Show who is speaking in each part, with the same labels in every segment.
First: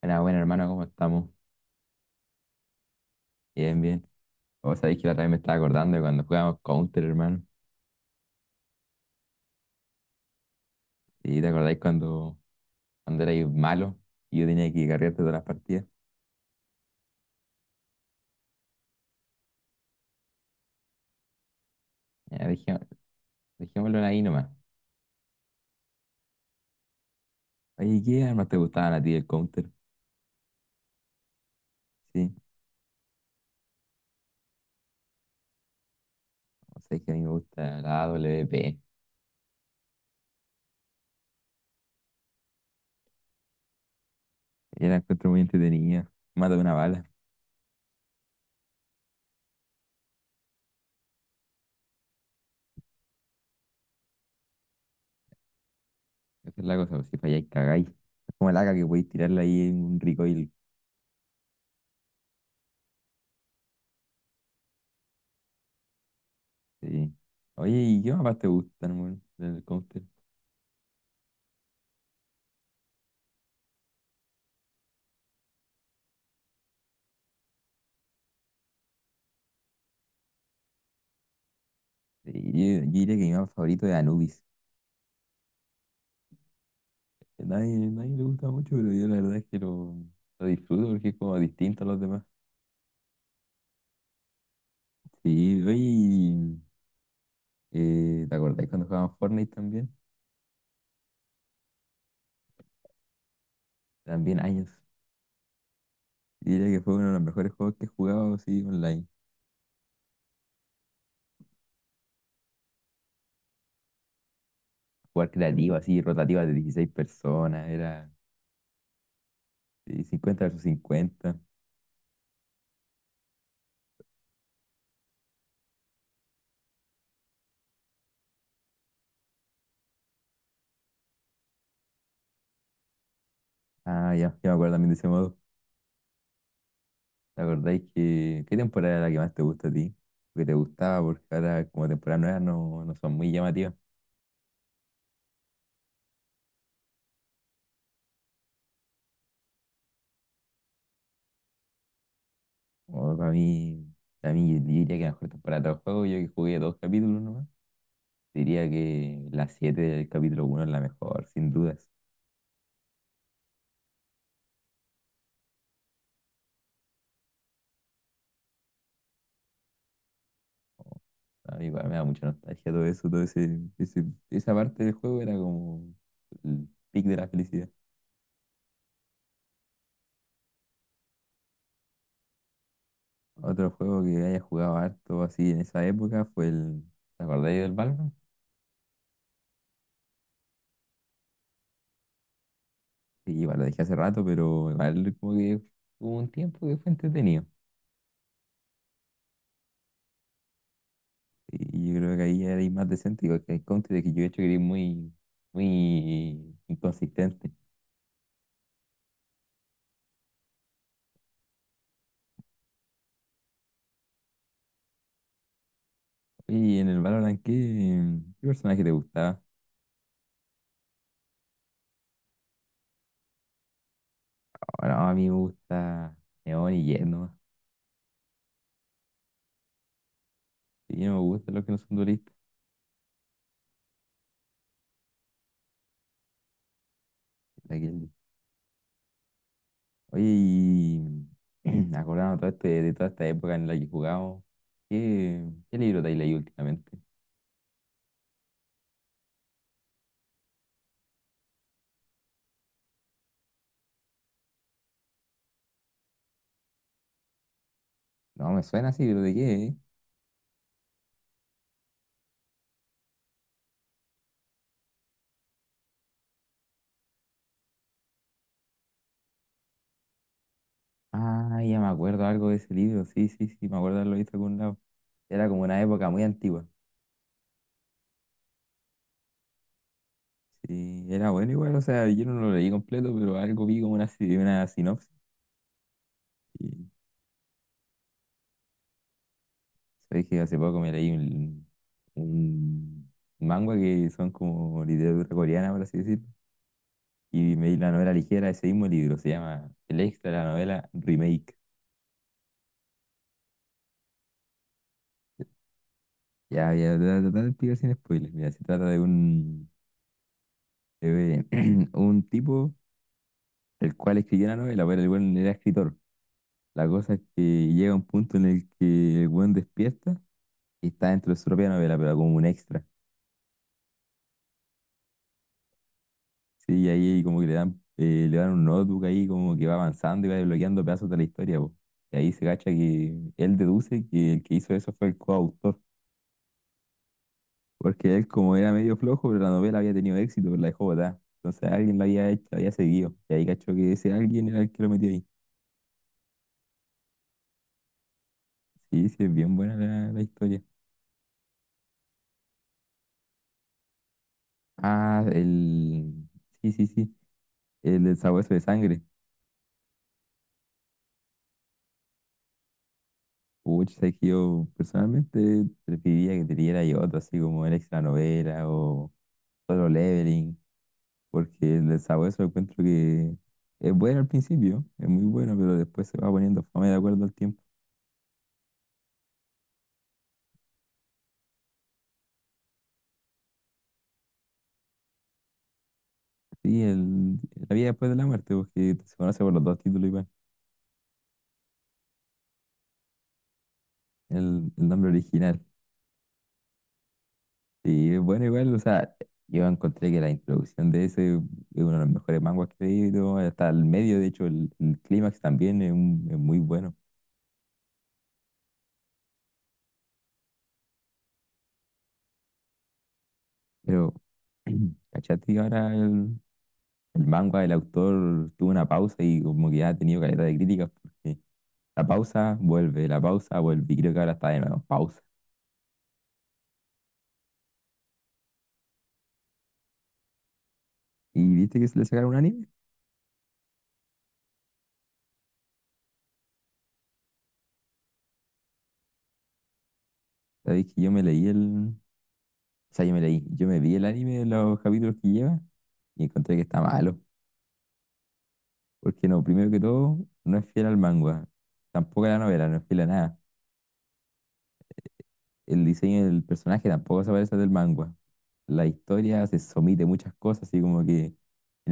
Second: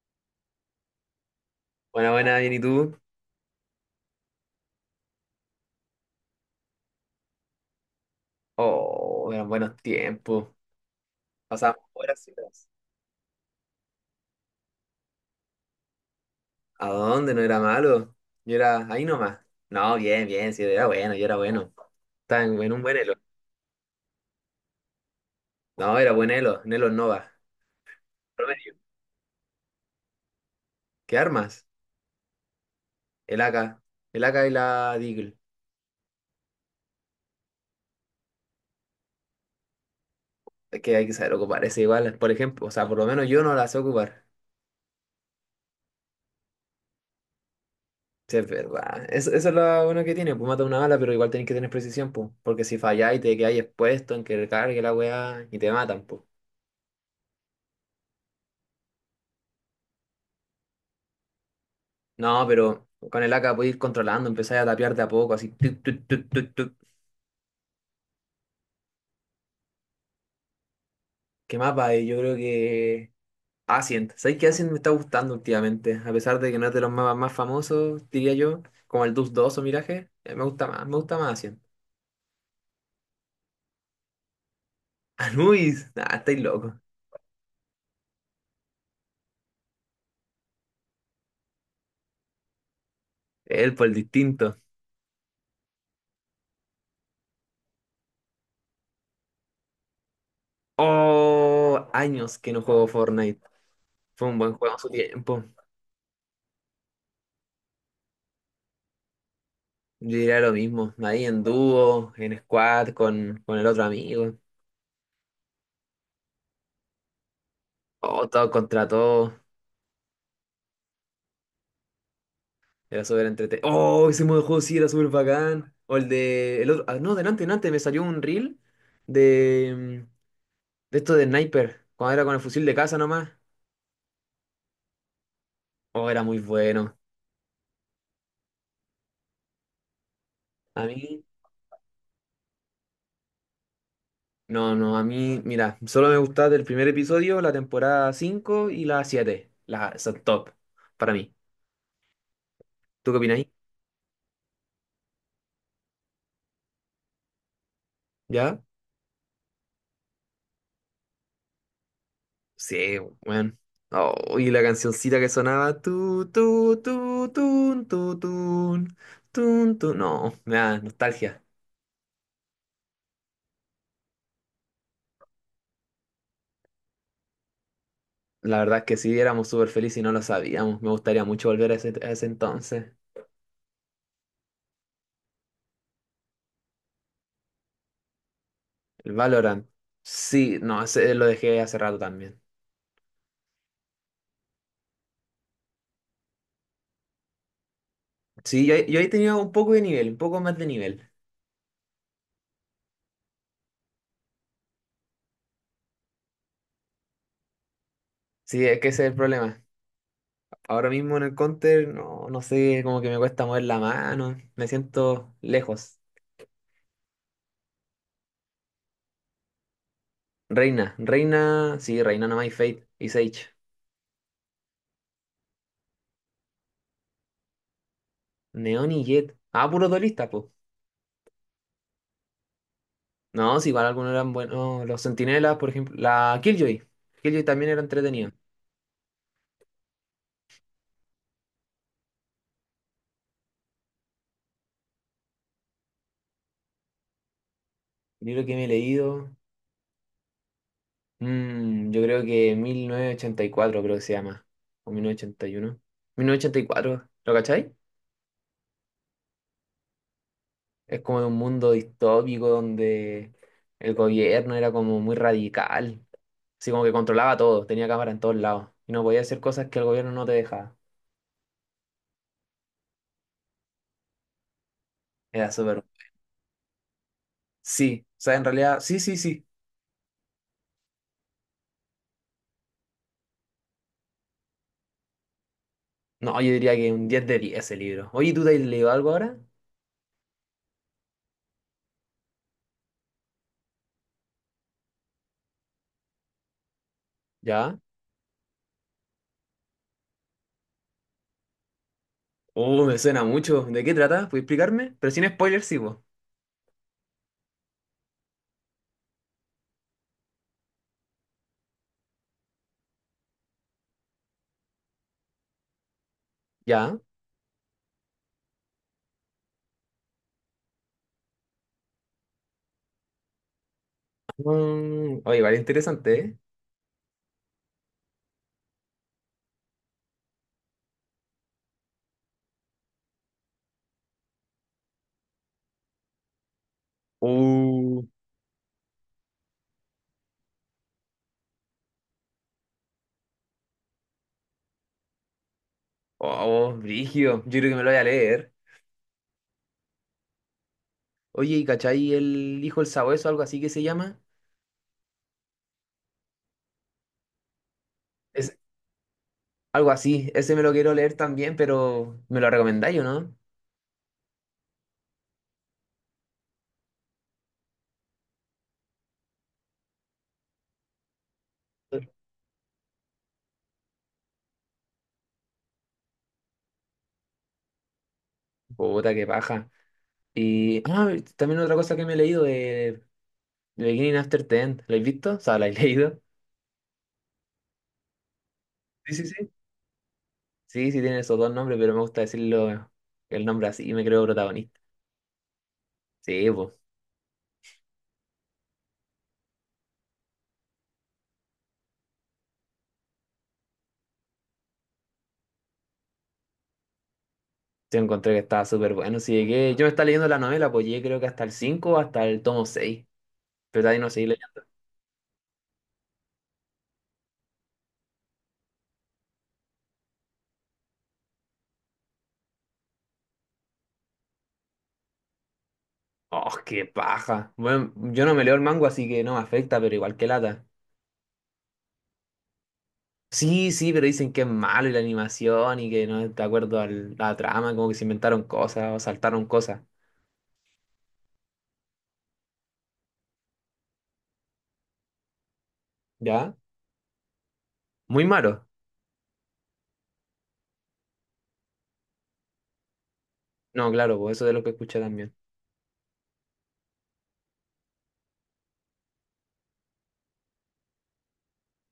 Speaker 1: Buena, buena, hermano, ¿cómo estamos?
Speaker 2: Buena, buena, bien, ¿y tú?
Speaker 1: Bien, bien. Vos sabéis que la otra vez me estaba acordando de cuando jugábamos Counter, hermano.
Speaker 2: Oh, eran buenos tiempos.
Speaker 1: ¿Y te acordáis
Speaker 2: Pasábamos horas y
Speaker 1: cuando,
Speaker 2: horas.
Speaker 1: cuando erais malo y yo tenía que cargarte todas las partidas?
Speaker 2: ¿A dónde? No era malo. Yo era ahí nomás. No, bien, bien, sí, era bueno, yo era bueno. Estaba
Speaker 1: Ya,
Speaker 2: en un buen elo.
Speaker 1: dejémoslo ahí nomás.
Speaker 2: No, era buen elo, un elo Nova.
Speaker 1: Oye, ¿qué armas te
Speaker 2: Promedio.
Speaker 1: gustaban a ti del Counter?
Speaker 2: ¿Qué armas?
Speaker 1: Sí,
Speaker 2: El AK. El AK y la Deagle.
Speaker 1: vos sabéis que a mí me gusta la A W AWP.
Speaker 2: Es que hay que saber ocupar ese igual, por ejemplo. O sea, por lo menos yo no la sé ocupar.
Speaker 1: Yo la encuentro muy entretenida. Mata de una bala.
Speaker 2: Sí, es verdad. Eso es lo bueno que tiene. Pues mata una bala, pero igual tenés que tener precisión, pues. Porque si falláis, te quedáis expuesto en que recargue la weá y te matan, pues.
Speaker 1: Esa es la cosa, pues, si falláis, cagáis. Es como el AK que podéis tirarla ahí en un recoil.
Speaker 2: No, pero con el AK puedes ir controlando, empezar a tapear de a poco, así. Tuc, tuc, tuc, tuc, tuc.
Speaker 1: Sí. Oye, ¿y qué mapas te gustan, hermano, del Counter?
Speaker 2: ¿Qué mapa hay? Yo creo que Ascent. ¿Sabes qué Ascent me está gustando últimamente? A pesar de que no es de los mapas más famosos, diría yo, como el Dus dos o Miraje, me gusta más Ascent.
Speaker 1: Sí, yo diría que mi mapa favorito es Anubis,
Speaker 2: Anubis, ah, estáis loco.
Speaker 1: que nadie le gusta mucho, pero yo la verdad es que lo disfruto porque es como distinto a los demás.
Speaker 2: Él por el distinto.
Speaker 1: Sí, oye, ¿te acordás cuando jugaban Fortnite también?
Speaker 2: Oh, años que no juego Fortnite. Fue un
Speaker 1: También
Speaker 2: buen juego en
Speaker 1: años.
Speaker 2: su tiempo.
Speaker 1: Yo diría que fue uno de los mejores juegos que he jugado así online.
Speaker 2: Yo diría lo mismo, ahí en dúo, en squad, con el otro amigo.
Speaker 1: Jugar creativo, así, rotativa de 16 personas, era
Speaker 2: Oh, todo contra todo.
Speaker 1: sí, 50 versus 50.
Speaker 2: Era súper entretenido. ¡Oh! Ese modo de juego sí era súper bacán. O el de. El otro. Ah, no, delante, delante, me salió un reel de. De esto de sniper. Cuando era con el fusil de casa nomás.
Speaker 1: Ah, ya, ya me acuerdo también de ese modo.
Speaker 2: Oh, era muy bueno.
Speaker 1: ¿Te acordáis que qué temporada era la que más te gusta a ti? Que te
Speaker 2: A
Speaker 1: gustaba porque
Speaker 2: mí.
Speaker 1: ahora como temporadas nuevas no, no son muy llamativas.
Speaker 2: No, no, a mí. Mira, solo me gustaba el primer episodio, la temporada 5 y la 7. Las son top. Para mí. ¿Tú
Speaker 1: O
Speaker 2: qué
Speaker 1: para
Speaker 2: opinas?
Speaker 1: mí, para mí yo diría que la mejor temporada de todo el juego, yo que jugué dos capítulos nomás,
Speaker 2: ¿Ya?
Speaker 1: diría que la 7 del capítulo uno es la mejor, sin dudas.
Speaker 2: Sí, bueno. Oh, y la cancioncita que sonaba. Tu, tun, tu, tun. Tun, tun. No, me da
Speaker 1: O,
Speaker 2: nostalgia.
Speaker 1: a mí igual me da mucha nostalgia todo eso, esa parte del juego era como el pic de la felicidad.
Speaker 2: La verdad que sí, éramos súper felices y no lo sabíamos. Me gustaría mucho volver a ese entonces.
Speaker 1: Otro juego que haya jugado harto así en esa época fue el, ¿te acordáis del Valorant?
Speaker 2: El Valorant. Sí, no, ese lo dejé hace rato también.
Speaker 1: Sí, igual lo dejé hace rato, pero igual como que hubo un tiempo que fue entretenido.
Speaker 2: Sí, yo ahí tenía un poco de nivel, un poco más de nivel.
Speaker 1: Y yo creo que ahí eres más decente, igual que el Counter, que yo he hecho que eres muy, muy inconsistente.
Speaker 2: Sí, es que ese es el problema. Ahora mismo en el counter, no, no sé, como que me cuesta mover la mano. Me siento lejos.
Speaker 1: Oye, y en el Valorant, ¿qué personaje te gustaba?
Speaker 2: Reina, Reina, sí, Reina no hay Fate y Sage.
Speaker 1: Ahora a mí me gusta Neon y Jett nomás.
Speaker 2: Neon y Jet. Ah, puros duelistas, po.
Speaker 1: Sí, no me gustan los que no son duelistas.
Speaker 2: No, si igual algunos eran buenos. Los Centinelas, por ejemplo. La Killjoy. Killjoy también
Speaker 1: La
Speaker 2: era
Speaker 1: que-
Speaker 2: entretenido.
Speaker 1: Oye, y acordando todo este, de toda esta época en la que jugamos, ¿qué libro te has leído últimamente?
Speaker 2: Libro que me he leído, yo creo que 1984 creo que se llama, o 1981. 1984, ¿lo cachai?
Speaker 1: No, me suena así, pero ¿de qué? ¿eh?
Speaker 2: Es como de un mundo distópico donde el gobierno era como muy radical, así como que controlaba todo, tenía cámara en todos lados y no podía hacer cosas que el gobierno no te dejaba.
Speaker 1: Ah, ya me acuerdo algo de ese libro, sí, sí, sí, me acuerdo de haberlo visto en algún lado. Era
Speaker 2: Era
Speaker 1: como una
Speaker 2: súper.
Speaker 1: época muy antigua.
Speaker 2: Sí, o sea, en realidad, sí, sí, sí.
Speaker 1: Sí, era bueno igual, o sea, yo no lo leí completo, pero algo vi como una, si- una sinopsis.
Speaker 2: No, yo
Speaker 1: Y
Speaker 2: diría que un 10 de 10 ese libro. Oye, ¿tú te has leído algo ahora?
Speaker 1: sabes que hace poco me leí un manga que son como literatura coreana, por así decirlo. Y me di
Speaker 2: ¿Ya?
Speaker 1: la novela ligera de ese mismo libro, se llama El Extra, la novela Remake.
Speaker 2: Oh, me suena mucho. ¿De qué trata? ¿Puedes explicarme? Pero sin spoilers, sí, vos.
Speaker 1: Ya, ya, te voy a tratar de explicar sin spoilers. Mira, se trata de un tipo el cual escribió una novela, pero el buen era escritor. La
Speaker 2: ¿Ya?
Speaker 1: cosa es que llega un punto en el que el buen despierta y está dentro de su propia novela, pero como un extra.
Speaker 2: Mm, oye, vale, interesante, ¿eh?
Speaker 1: Sí, ahí como que le dan un notebook ahí como que va avanzando y va desbloqueando pedazos de la historia, po. Y ahí se cacha que él deduce que el que hizo eso fue el coautor,
Speaker 2: Uh,
Speaker 1: porque él como era medio flojo, pero la novela había tenido éxito, pero la dejó botada. Entonces alguien la había hecho, la había seguido. Y ahí cachó que ese alguien era el que lo metió ahí.
Speaker 2: oh, brígido. Yo creo que me lo voy a leer.
Speaker 1: Sí, sí, es bien buena la historia.
Speaker 2: Oye, ¿y cachai el hijo el sabueso, algo así que se llama?
Speaker 1: Ah. Sí, sí, sí, el del sabueso
Speaker 2: Es
Speaker 1: de sangre.
Speaker 2: algo así. Ese me lo quiero leer también, pero ¿me lo recomendáis o no?
Speaker 1: Pucha, sabes que yo personalmente preferiría que te diera yo otro, así como el extra novela o solo leveling. Porque el de Sabueso encuentro que es bueno al principio, es muy bueno, pero después se va poniendo fome de acuerdo al tiempo.
Speaker 2: Puta, qué paja. Y ah, también otra cosa que me he leído de The Beginning After the End. ¿Lo has visto? O sea, ¿la has leído?
Speaker 1: Sí, la vida después de la muerte, porque
Speaker 2: Sí,
Speaker 1: se
Speaker 2: sí,
Speaker 1: conoce por
Speaker 2: sí.
Speaker 1: los dos títulos igual,
Speaker 2: Sí, sí, tienen esos dos nombres, pero me gusta decirlo el nombre así y me creo
Speaker 1: el,
Speaker 2: protagonista.
Speaker 1: el nombre original.
Speaker 2: Sí, pues.
Speaker 1: Sí, es bueno igual, o sea, yo encontré que la introducción de ese es uno de los mejores manguas que he leído, hasta el medio, de hecho, el clímax también es muy bueno,
Speaker 2: Yo encontré que estaba súper bueno. Si llegué, yo me estaba leyendo la novela, pues llegué creo que hasta el 5 o hasta el tomo 6. Pero de ahí no
Speaker 1: pero.
Speaker 2: seguí leyendo.
Speaker 1: ¿Cachate? Que ahora el manga, el autor tuvo una pausa y como que ya ha tenido calidad de críticas porque la pausa vuelve, la pausa vuelve. Y creo que ahora está de nuevo, pausa.
Speaker 2: ¡Oh, qué paja! Bueno, yo no me leo el mango, así que no me afecta, pero igual que lata.
Speaker 1: ¿Y viste que se le sacaron un anime?
Speaker 2: Sí, sí, pero dicen que es malo y la animación y que no es de acuerdo a la trama, como que se inventaron cosas o saltaron cosas.
Speaker 1: Sabéis que yo me leí el. O sea, yo me leí, yo me vi el anime de los capítulos que lleva y encontré
Speaker 2: ¿Ya?
Speaker 1: que está malo.
Speaker 2: Muy malo.
Speaker 1: Porque no, primero que todo, no es fiel al manga. Tampoco a la novela, no es fiel a nada.
Speaker 2: No, claro, pues eso es de lo que escuché también.
Speaker 1: El diseño del personaje tampoco se parece al del manga. La historia se somete a muchas cosas, así como que en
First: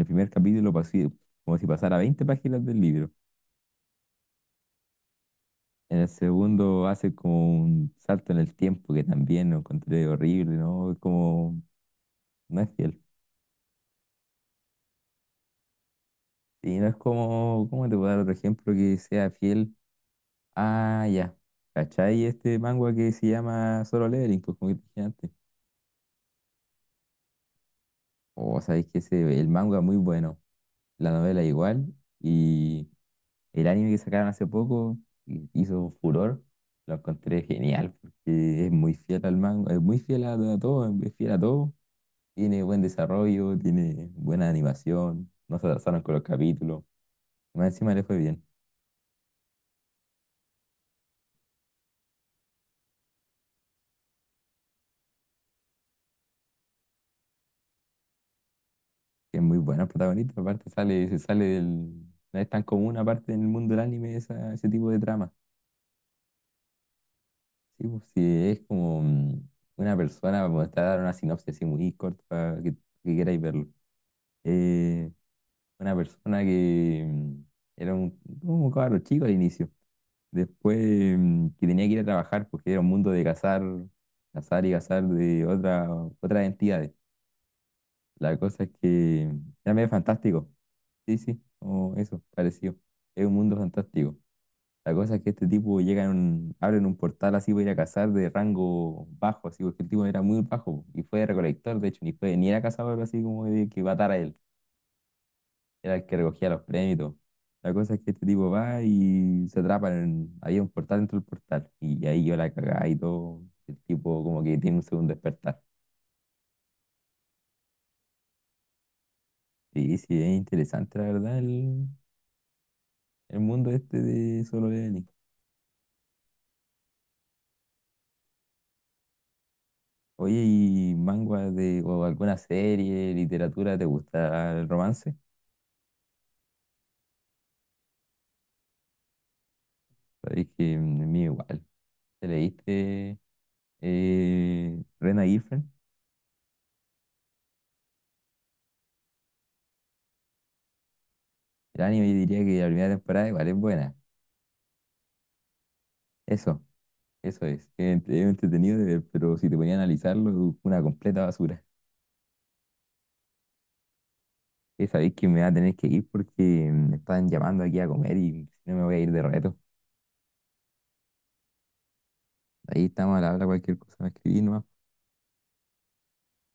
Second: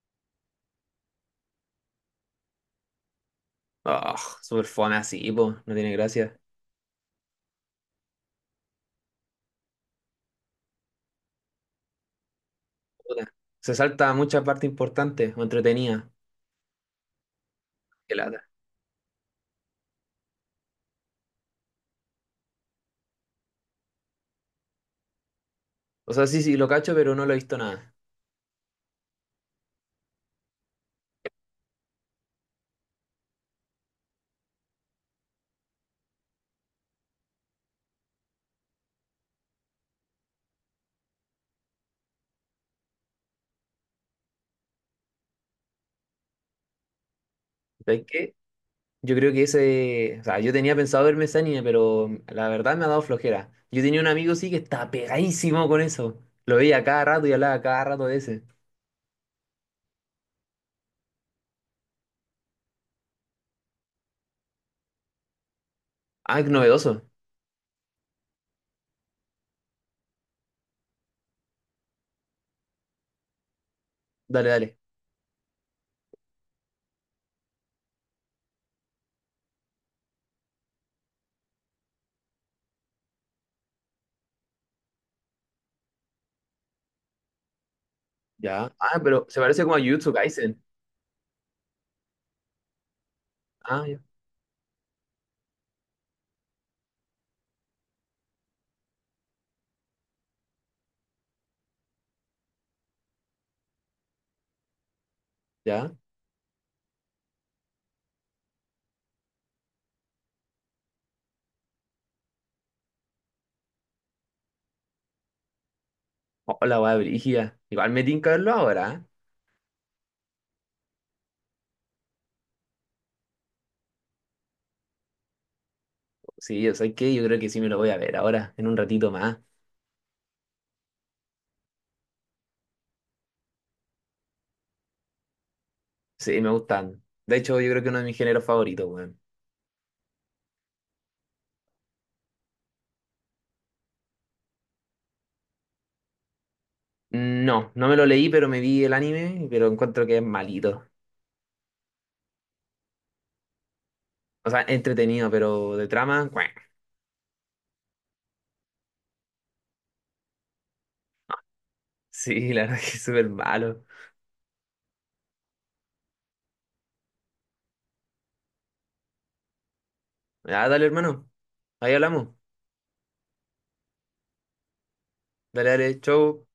Speaker 1: el primer capítulo pasó como si pasara 20 páginas del libro.
Speaker 2: ¡Oh, súper fome así, pues! No tiene
Speaker 1: En el
Speaker 2: gracia.
Speaker 1: segundo hace como un salto en el tiempo que también lo encontré horrible, ¿no? Es como, no es fiel.
Speaker 2: Puta. Se salta mucha parte importante o entretenida.
Speaker 1: Y no es como, ¿cómo te puedo
Speaker 2: Qué
Speaker 1: dar otro
Speaker 2: lata.
Speaker 1: ejemplo que sea fiel? Ah, ya. ¿Cachai? Este manga que se llama Solo Leveling, pues como que te dije antes.
Speaker 2: O sea, sí, sí, lo cacho, pero no lo he visto nada.
Speaker 1: O sabéis que ese, el manga es muy bueno, la novela igual, y el anime que sacaron hace poco hizo furor, lo encontré genial, porque es muy fiel al manga, es muy fiel a todo, es fiel a todo. Tiene buen desarrollo, tiene buena animación, no se atrasaron con los capítulos. Y más encima le
Speaker 2: ¿Sabes
Speaker 1: fue
Speaker 2: qué?
Speaker 1: bien.
Speaker 2: Yo creo que ese, o sea, yo tenía pensado verme ese anime, pero la verdad me ha dado flojera. Yo tenía un amigo sí que estaba pegadísimo con eso. Lo veía cada rato y hablaba cada rato de ese.
Speaker 1: Que es muy buena el protagonista, aparte sale, se sale del. No es tan común aparte en el mundo del anime ese tipo de trama.
Speaker 2: Ah, qué novedoso.
Speaker 1: Sí, pues sí, es como una persona, como te voy a dar una sinopsis así muy corta para que, queráis verlo.
Speaker 2: Dale, dale.
Speaker 1: Eh, una persona que era como un cabro chico al inicio. Después que tenía que ir a trabajar porque era un mundo de cazar, cazar y cazar de otra, otras entidades. La cosa es
Speaker 2: Ya. Ah, pero
Speaker 1: que
Speaker 2: se parece
Speaker 1: era
Speaker 2: como a
Speaker 1: medio
Speaker 2: Jujutsu
Speaker 1: fantástico.
Speaker 2: Kaisen.
Speaker 1: Sí, sí, como eso, parecido. Es un mundo
Speaker 2: Ah, ya.
Speaker 1: fantástico. La cosa es que este tipo llega en un, abren un portal así para ir a cazar de rango bajo, así porque el tipo era muy bajo y fue recolector, de hecho, ni fue, ni era cazador así como de que matara a él.
Speaker 2: Ya.
Speaker 1: Era el que recogía los premios y todo. La cosa es que este tipo va y se atrapa en, había un portal dentro del portal. Y ahí yo la cagaba y todo. El tipo como que tiene un segundo despertar.
Speaker 2: Hola, weá, brígida. Igual me tinca verlo ahora. ¿Eh?
Speaker 1: Sí, sí, es interesante la verdad el mundo este de Solo Leveling.
Speaker 2: Sí, o sea, que yo creo que sí me lo voy a ver ahora, en un ratito más.
Speaker 1: Oye, ¿y manga de, o alguna serie, literatura, te gusta el romance?
Speaker 2: Sí, me gustan. De hecho, yo creo que uno de mis géneros favoritos, weón.
Speaker 1: Sabéis que a mí igual. ¿Te leíste Rena Girlfriend?
Speaker 2: No, no me lo leí, pero me vi el anime, pero encuentro que es malito.
Speaker 1: El anime yo diría que la primera temporada igual es buena.
Speaker 2: O sea, entretenido, pero de trama, ¡cuac!
Speaker 1: Eso. Eso es entretenido, pero si te ponía a analizarlo, una completa basura.
Speaker 2: Sí, la verdad que es súper malo.
Speaker 1: Esa vez que me va a tener que ir porque me están llamando aquí a comer y si no me voy a ir de reto.
Speaker 2: Ah, dale, hermano. Ahí hablamos.
Speaker 1: Ahí estamos al habla, cualquier cosa me escribí nomás.
Speaker 2: Dale, dale, chau.